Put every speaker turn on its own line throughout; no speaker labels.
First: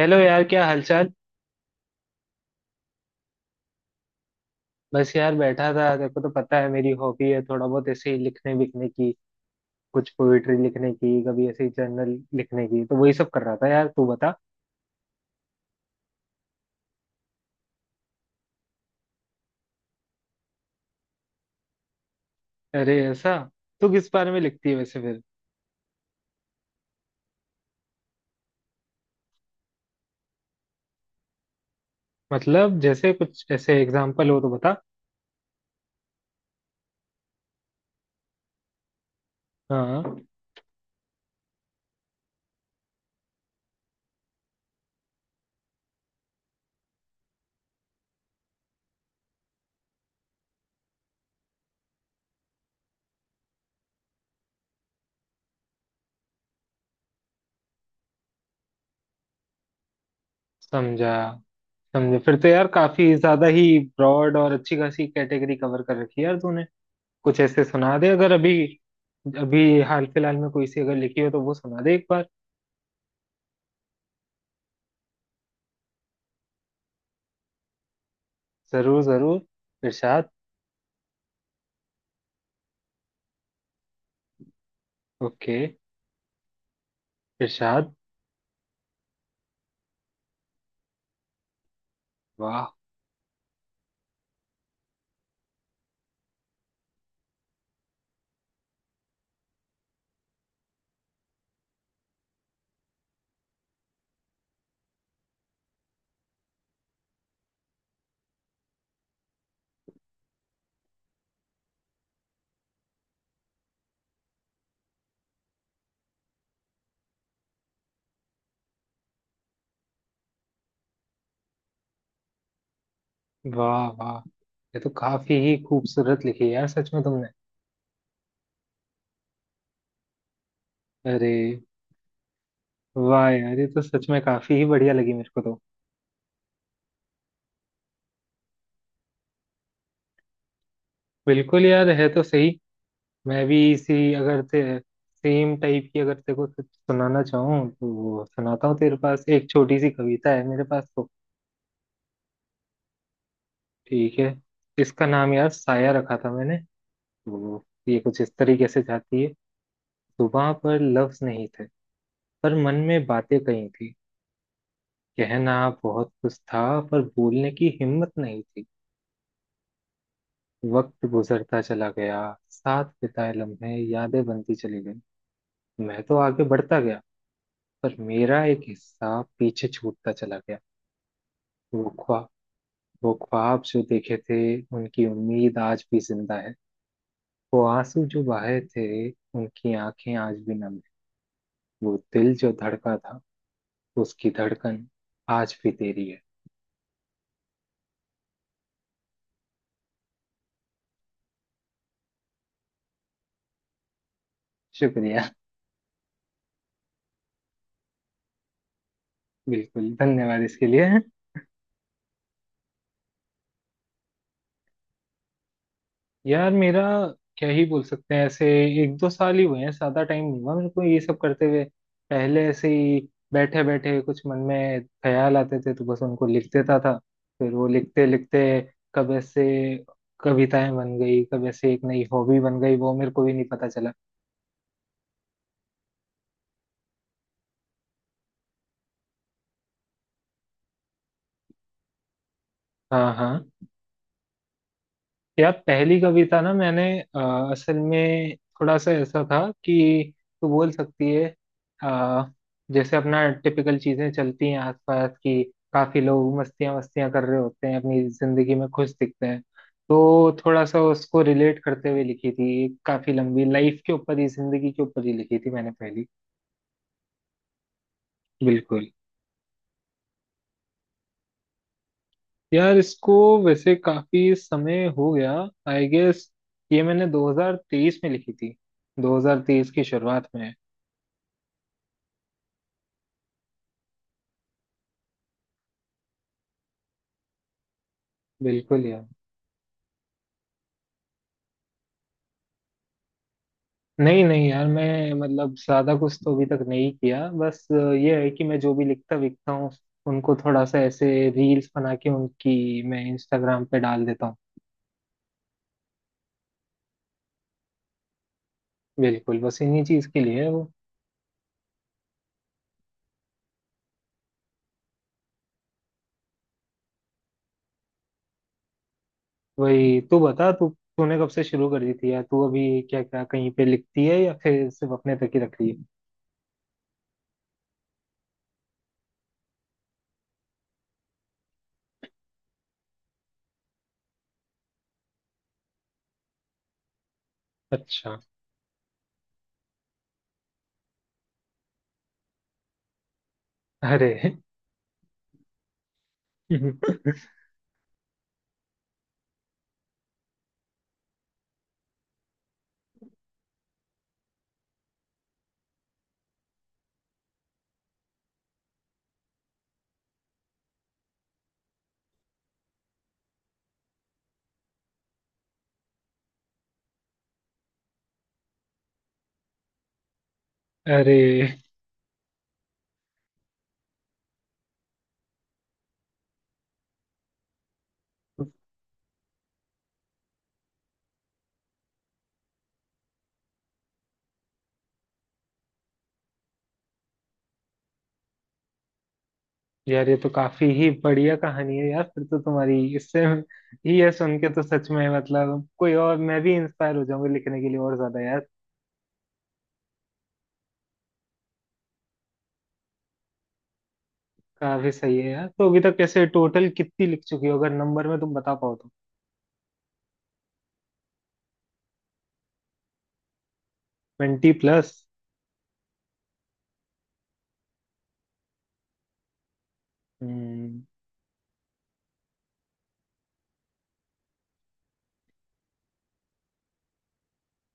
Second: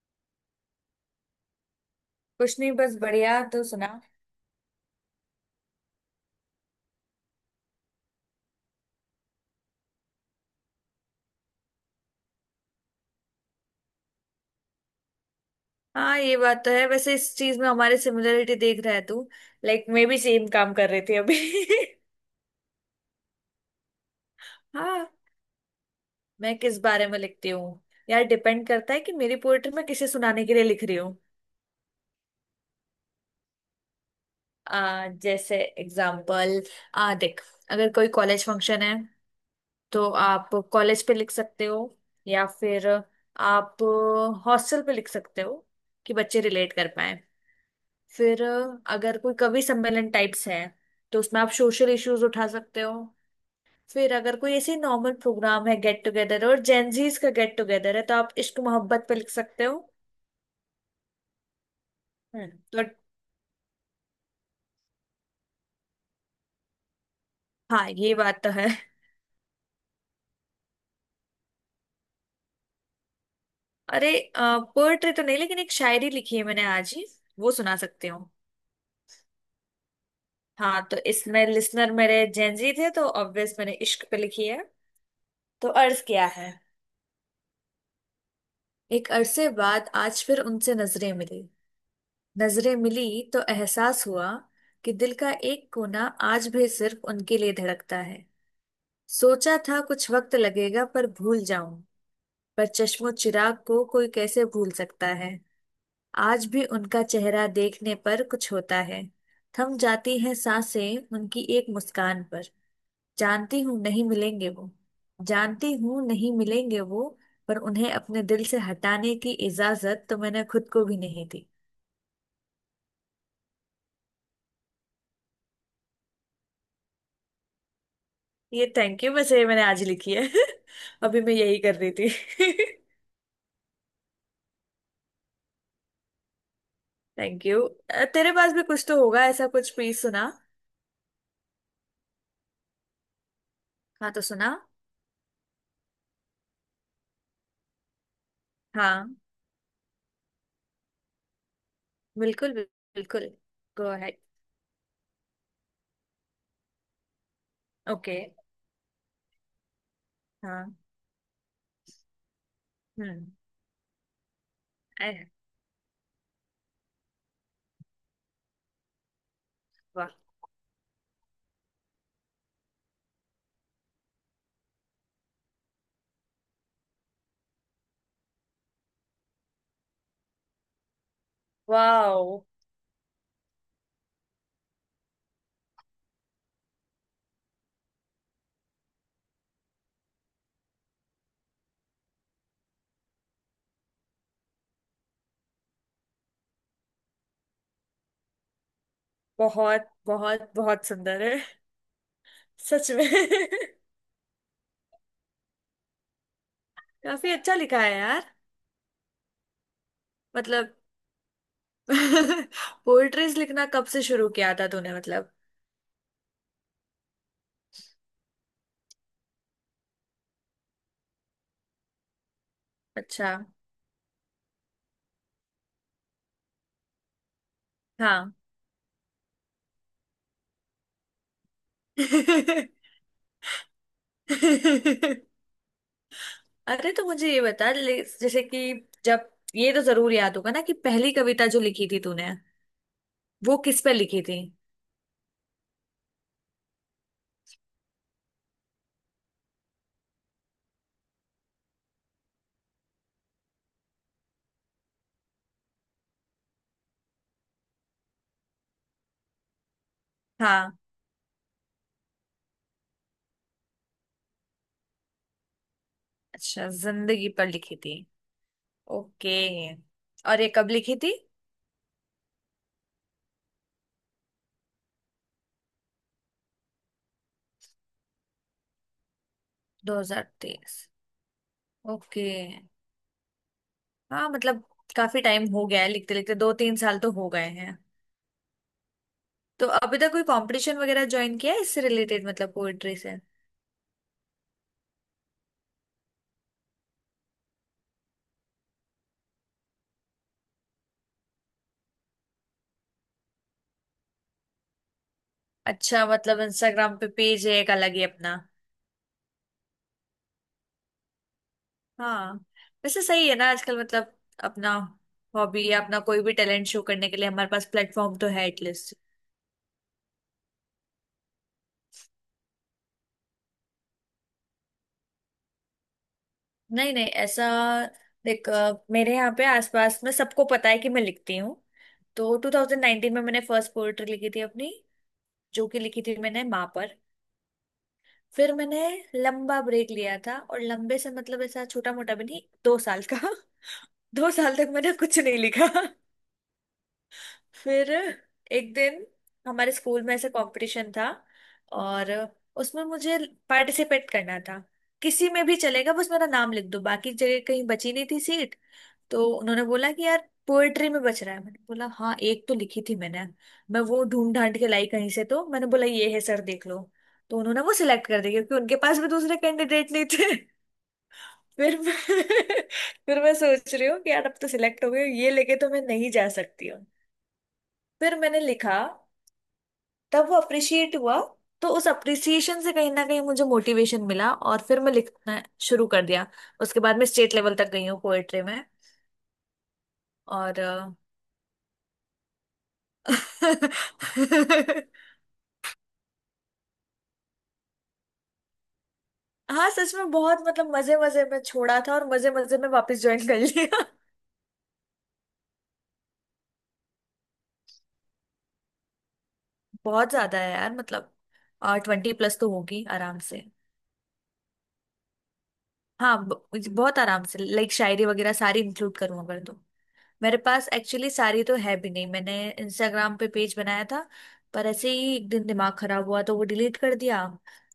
Hello यार, क्या हालचाल।
कुछ नहीं बस बढ़िया। तो सुना।
बस यार बैठा था, देखो तो पता है मेरी हॉबी है थोड़ा बहुत ऐसे ही लिखने विखने की, कुछ पोइट्री लिखने की, कभी ऐसे ही जर्नल लिखने की, तो वही सब कर रहा था यार। तू बता।
हाँ ये बात तो है। वैसे इस चीज में हमारे सिमिलरिटी देख रहा है तू। लाइक मैं भी सेम काम कर रही थी अभी।
अरे ऐसा। तू किस बारे में लिखती है वैसे
हाँ
फिर?
मैं किस बारे में लिखती हूँ। यार डिपेंड करता है कि मेरी पोएट्री मैं किसे सुनाने के लिए लिख रही हूँ।
मतलब जैसे कुछ ऐसे एग्जाम्पल हो तो बता।
जैसे एग्जाम्पल। आ देख अगर कोई कॉलेज फंक्शन है
हाँ।
तो आप कॉलेज पे लिख सकते हो। या फिर आप हॉस्टल पे लिख सकते हो कि बच्चे रिलेट कर पाए। फिर अगर कोई कवि सम्मेलन टाइप्स है तो उसमें आप सोशल इश्यूज उठा सकते हो। फिर अगर कोई ऐसे नॉर्मल प्रोग्राम है गेट टुगेदर और जेंजीज का गेट टुगेदर है तो आप इश्क मोहब्बत पे लिख सकते हो।
समझा समझा। फिर तो
हम्म,
यार
तो
काफी ज्यादा ही ब्रॉड और अच्छी खासी कैटेगरी कवर कर रखी है यार तूने। कुछ ऐसे
हाँ
सुना दे
ये
अगर
बात तो
अभी।
है।
अभी हाल फिलहाल में कोई सी अगर लिखी हो तो वो सुना दे एक बार।
अरे पोएट्री तो नहीं लेकिन एक शायरी लिखी है मैंने आज ही। वो सुना सकती।
जरूर जरूर। इरशाद।
हाँ तो इसमें लिसनर मेरे जेंजी थे तो ऑब्वियस मैंने इश्क पे लिखी है।
ओके।
तो अर्ज किया है।
इरशाद।
एक अरसे बाद आज फिर उनसे नजरें मिली।
वाह
नजरें मिली तो एहसास हुआ कि दिल का एक कोना आज भी सिर्फ उनके लिए धड़कता है। सोचा था कुछ वक्त लगेगा पर भूल जाऊं। पर चश्मो चिराग को कोई कैसे भूल सकता है। आज भी उनका चेहरा देखने पर कुछ होता है। थम जाती हैं सांसें उनकी एक मुस्कान पर। जानती हूँ नहीं मिलेंगे वो। जानती हूँ नहीं मिलेंगे वो। पर उन्हें अपने दिल से हटाने की इजाजत तो मैंने खुद को भी नहीं दी।
वाह वाह, ये तो काफी ही खूबसूरत लिखी है यार सच में तुमने।
ये थैंक यू। वैसे ये मैंने आज लिखी है। अभी मैं
अरे
यही कर रही थी।
वाह यार, ये तो सच में काफी ही बढ़िया लगी मेरे को तो।
Thank you. तेरे पास भी कुछ तो होगा ऐसा कुछ प्लीज सुना।
बिल्कुल यार, है तो सही। मैं भी
हाँ
इसी
तो
अगर
सुना।
ते सेम टाइप की अगर तेरे को कुछ सुनाना चाहूँ तो सुनाता हूँ। तेरे
हाँ
पास एक छोटी सी कविता है मेरे पास तो।
बिल्कुल बिल्कुल। गो
ठीक
अहेड।
है। इसका नाम यार साया रखा था मैंने। तो ये
ओके।
कुछ इस तरीके से जाती है। सुबह
हाँ।
पर लफ्ज नहीं थे, पर मन में
हम्म।
बातें कही थी।
अरे,
कहना बहुत कुछ था, पर बोलने की हिम्मत नहीं थी।
वाह।
वक्त गुजरता चला गया। साथ बिताए लम्हे यादें बनती चली गई। मैं तो आगे बढ़ता गया, पर मेरा एक हिस्सा पीछे छूटता चला गया। वो
वाओ।
ख्वाब, वो ख्वाब जो देखे थे, उनकी उम्मीद आज भी जिंदा है। वो आंसू जो बहे थे, उनकी आंखें आज भी नम है। वो दिल जो धड़का था, उसकी धड़कन आज भी तेरी है।
बहुत बहुत बहुत सुंदर है सच में।
शुक्रिया।
काफी अच्छा लिखा है यार।
बिल्कुल, धन्यवाद इसके
मतलब
लिए।
पोएट्रीज लिखना कब से शुरू किया था तूने मतलब।
यार मेरा क्या ही बोल सकते हैं ऐसे, एक दो साल ही हुए हैं, ज्यादा टाइम नहीं हुआ मेरे को ये सब करते हुए। पहले ऐसे ही
अच्छा।
बैठे बैठे कुछ मन में ख्याल आते थे तो बस उनको लिख देता था। फिर वो लिखते
हाँ।
लिखते कब ऐसे कविताएं बन गई, कब ऐसे एक नई हॉबी बन गई वो मेरे को भी नहीं पता चला।
अरे तो मुझे ये जैसे कि जब ये तो जरूर याद होगा ना कि पहली कविता जो लिखी थी तूने
हाँ हाँ।
वो किस पर लिखी थी।
यार पहली कविता ना मैंने असल में थोड़ा सा ऐसा था कि तू बोल सकती है, अ, जैसे अपना टिपिकल चीजें चलती हैं आसपास की। काफी लोग मस्तियां मस्तियां कर रहे होते हैं अपनी जिंदगी में, खुश दिखते हैं। तो थोड़ा
हाँ।
सा उसको रिलेट करते हुए लिखी थी, एक काफी लंबी लाइफ के ऊपर ही, जिंदगी के ऊपर ही लिखी थी मैंने पहली।
अच्छा जिंदगी पर लिखी थी।
बिल्कुल।
ओके। और ये कब लिखी थी।
यार इसको वैसे काफी समय हो गया, आई गेस ये मैंने 2023 में लिखी थी, 2023 की शुरुआत में।
2023। ओके। हाँ मतलब काफी टाइम हो गया है लिखते लिखते दो तीन साल तो हो गए।
बिल्कुल यार।
तो अभी तक कोई कंपटीशन वगैरह ज्वाइन किया है इससे रिलेटेड मतलब पोएट्री से।
नहीं नहीं यार, मैं मतलब ज्यादा कुछ तो अभी तक नहीं किया, बस ये है कि मैं जो भी लिखता विकता हूँ उनको थोड़ा सा ऐसे रील्स बना के उनकी मैं इंस्टाग्राम पे डाल देता हूँ।
अच्छा मतलब इंस्टाग्राम पे पेज है एक अलग ही अपना।
बिल्कुल, बस इन्हीं चीज के लिए है वो।
हाँ। वैसे सही है ना आजकल मतलब अपना हॉबी या अपना कोई भी टैलेंट शो करने के लिए हमारे पास प्लेटफॉर्म तो है एटलीस्ट।
वही। तू बता। तू तूने कब से शुरू कर दी थी यार? तू अभी क्या क्या कहीं पे लिखती है या फिर सिर्फ अपने तक ही रख रही है?
नहीं नहीं ऐसा देख मेरे यहाँ पे आसपास में सबको पता है कि मैं लिखती हूँ। तो 2019 में मैंने फर्स्ट पोएट्री लिखी थी अपनी जो कि लिखी थी मैंने माँ पर।
अच्छा।
फिर मैंने लंबा ब्रेक लिया था और लंबे से मतलब ऐसा छोटा मोटा भी नहीं दो साल का।
अरे।
दो साल तक मैंने कुछ नहीं लिखा। फिर एक दिन हमारे स्कूल में ऐसा कंपटीशन था और उसमें मुझे पार्टिसिपेट करना था। किसी में भी चलेगा बस मेरा नाम लिख दो बाकी जगह कहीं बची नहीं थी सीट। तो उन्होंने बोला कि यार पोएट्री में बच रहा है मैंने बोला हाँ एक तो लिखी थी मैंने। मैं वो ढूंढ ढांड के लाई कहीं से तो मैंने बोला ये है सर देख लो। तो उन्होंने वो सिलेक्ट कर दिया क्योंकि उनके पास भी दूसरे कैंडिडेट नहीं थे।
अरे
फिर मैं फिर मैं सोच रही हूँ कि यार अब तो सिलेक्ट हो गई ये लेके तो मैं नहीं जा सकती हूँ। फिर मैंने लिखा। तब वो अप्रिशिएट हुआ। तो उस अप्रिसिएशन से कहीं ना कहीं मुझे मोटिवेशन मिला और फिर मैं लिखना शुरू कर दिया। उसके बाद मैं स्टेट लेवल तक गई हूँ पोएट्री में।
यार, ये तो
और
काफी ही बढ़िया कहानी है यार, फिर तो तुम्हारी इससे ही ये सुन के तो सच में मतलब कोई, और मैं भी इंस्पायर हो जाऊंगा लिखने के लिए और ज्यादा यार।
हाँ सच में बहुत मतलब मजे मजे में छोड़ा था और मजे मजे में वापस ज्वाइन कर लिया।
काफी सही है यार। तो अभी तक कैसे टोटल कितनी लिख चुकी हो, अगर नंबर में तुम बता पाओ तो?
बहुत ज्यादा है यार मतलब। और 20+ तो होगी आराम से।
20+।
हाँ बहुत आराम से लाइक शायरी वगैरह सारी इंक्लूड करूँ अगर तो। मेरे पास
हम्म।
एक्चुअली सारी तो है भी नहीं। मैंने इंस्टाग्राम पे पेज बनाया था पर ऐसे ही एक दिन दिमाग खराब हुआ तो वो डिलीट कर दिया।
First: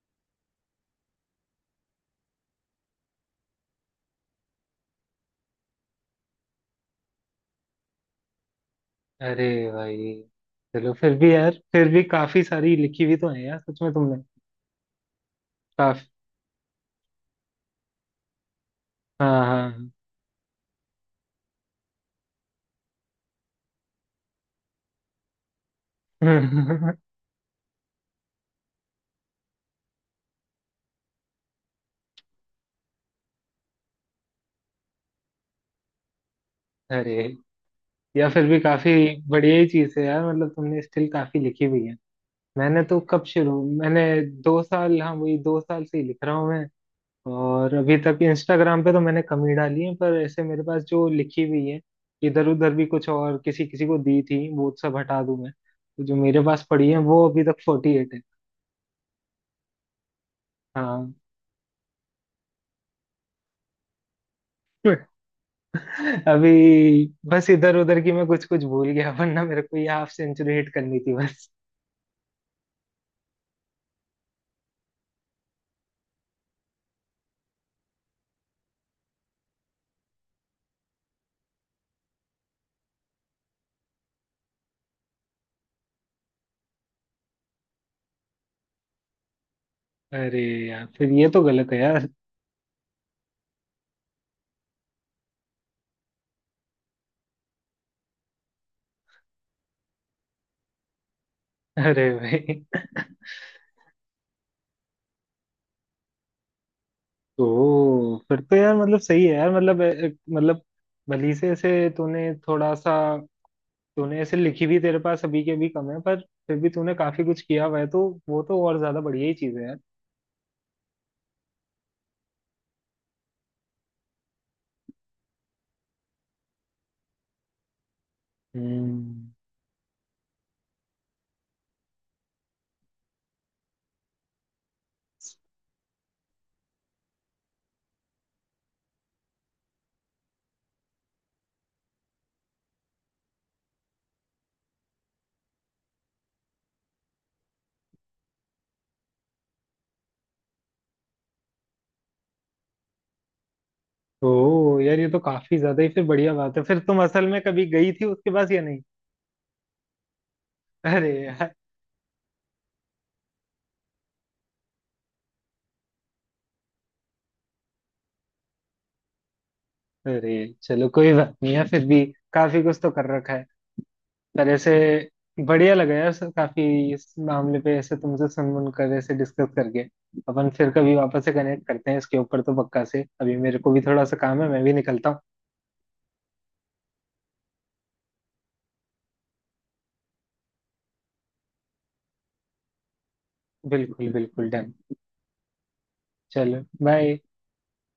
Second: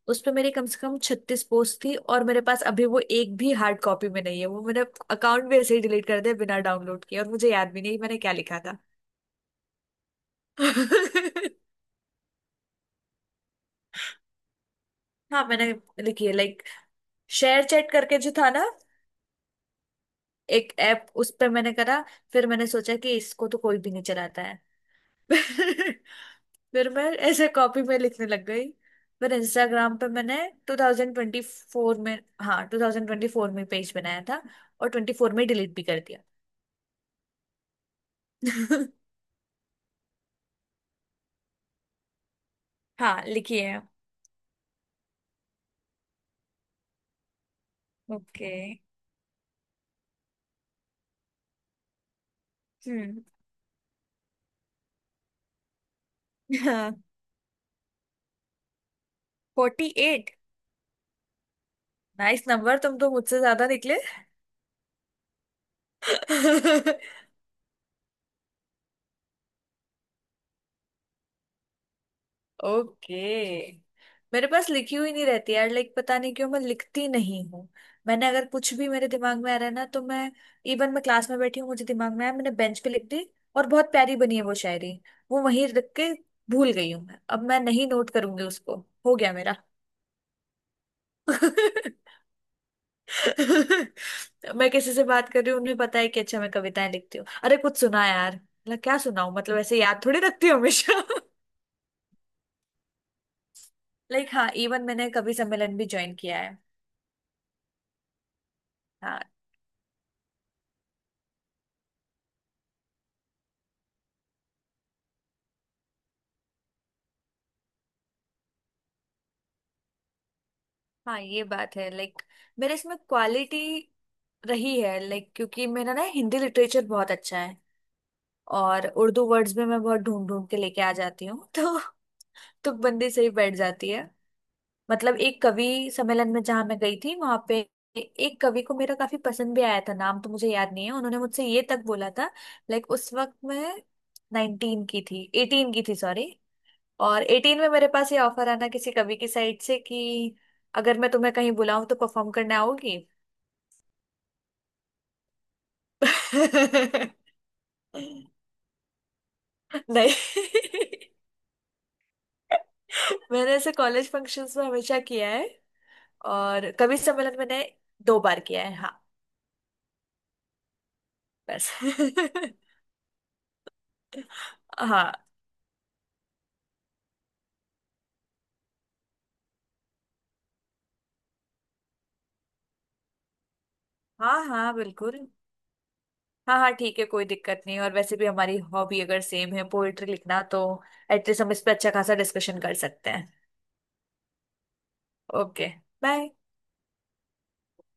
उस पे मेरे कम से कम 36 पोस्ट थी और मेरे पास अभी वो एक भी हार्ड कॉपी में नहीं है। वो मैंने अकाउंट भी ऐसे ही डिलीट कर दिया बिना डाउनलोड किए और मुझे याद भी नहीं मैंने क्या लिखा था।
अरे भाई। चलो फिर भी यार, फिर भी काफी सारी लिखी हुई तो है यार सच में तुमने।
हाँ मैंने
काफी।
लिखी है लाइक शेयर चैट करके जो था ना
हाँ हाँ।
एक ऐप उस पे मैंने करा। फिर मैंने सोचा कि इसको तो कोई भी नहीं चलाता है। फिर मैं ऐसे कॉपी में लिखने लग गई। फिर इंस्टाग्राम पे मैंने 2024 में हाँ 2024 में पेज बनाया था और 24 में डिलीट भी कर दिया।
अरे, या फिर भी काफी बढ़िया ही चीज है यार, मतलब तुमने स्टिल काफी लिखी हुई है। मैंने तो
हाँ
कब शुरू।
लिखिए।
मैंने 2 साल, हाँ, वही 2 साल से ही लिख रहा हूँ मैं। और अभी तक
ओके।
इंस्टाग्राम पे तो मैंने कम ही डाली है, पर ऐसे मेरे पास जो लिखी हुई है, इधर उधर भी कुछ
हम्म।
और किसी किसी को दी थी, वो सब हटा दूं मैं तो जो मेरे पास पड़ी
हाँ।
है, वो अभी तक 48 है।
48।
हाँ।
नाइस नंबर तुम तो मुझसे ज्यादा निकले।
अभी बस इधर उधर की मैं कुछ कुछ भूल गया, वरना मेरे को ये हाफ सेंचुरी हिट करनी थी बस।
ओके। मेरे पास लिखी हुई नहीं रहती यार लाइक पता नहीं क्यों मैं लिखती नहीं हूँ। मैंने अगर कुछ भी मेरे दिमाग में आ रहा है ना तो मैं इवन मैं क्लास में बैठी हूँ मुझे दिमाग में आया मैंने बेंच पे लिख दी और बहुत प्यारी बनी है वो शायरी। वो वहीं रख के भूल गई हूँ मैं। अब मैं नहीं नोट करूंगी उसको। हो गया मेरा।
अरे यार, फिर ये तो गलत है यार।
मैं किसी से बात कर रही हूँ उन्हें पता है कि अच्छा मैं कविताएं लिखती हूँ अरे कुछ सुना यार मतलब क्या सुनाऊं मतलब ऐसे याद थोड़ी रखती हूँ हमेशा।
अरे भाई।
लाइक हाँ इवन मैंने कवि सम्मेलन भी ज्वाइन किया है।
ओ फिर तो यार मतलब
हाँ
सही है यार, मतलब मतलब भली से ऐसे तूने थोड़ा सा, तूने ऐसे लिखी भी तेरे पास अभी के भी कम है, पर फिर भी तूने काफी कुछ किया हुआ है तो वो तो और ज्यादा बढ़िया ही चीज है यार।
हाँ ये बात है लाइक मेरे इसमें क्वालिटी रही है लाइक क्योंकि मेरा ना हिंदी लिटरेचर बहुत अच्छा है। और उर्दू
हम्म।
वर्ड्स में मैं बहुत ढूंढ ढूंढ के लेके आ जाती हूँ। तो तुकबंदी से ही बैठ जाती है। मतलब एक कवि सम्मेलन में जहाँ मैं गई थी वहां पे एक कवि को मेरा काफी पसंद भी आया था। नाम तो मुझे याद नहीं है। उन्होंने मुझसे ये तक बोला था। लाइक उस वक्त मैं 19 की थी 18 की थी सॉरी। और 18 में मेरे पास ये ऑफर आना किसी कवि की साइड से कि अगर मैं तुम्हें कहीं बुलाऊं तो परफॉर्म करने आओगी।
ओ यार, ये तो काफी ज्यादा ही फिर बढ़िया बात है। फिर तुम
नहीं।
असल में कभी गई थी उसके पास या नहीं? अरे यार।
मैंने ऐसे कॉलेज फंक्शंस में हमेशा किया है। और कवि सम्मेलन मैंने दो बार किया है। हाँ
अरे चलो कोई बात नहीं है,
बस।
फिर भी काफी कुछ तो कर रखा है यार ऐसे,
हाँ
बढ़िया लगा यार सर काफी इस मामले पे ऐसे तुमसे सुन सुन कर ऐसे डिस्कस करके। अपन फिर कभी वापस से कनेक्ट करते हैं इसके ऊपर तो पक्का से, अभी मेरे को भी थोड़ा सा काम
हाँ
है, मैं भी
हाँ
निकलता हूँ।
बिल्कुल। हाँ हाँ ठीक है कोई दिक्कत नहीं और वैसे भी हमारी हॉबी अगर सेम है पोएट्री लिखना तो एटलीस्ट हम इस पे अच्छा खासा डिस्कशन कर सकते हैं।
बिल्कुल बिल्कुल डन।
ओके। बाय।
चलो बाय।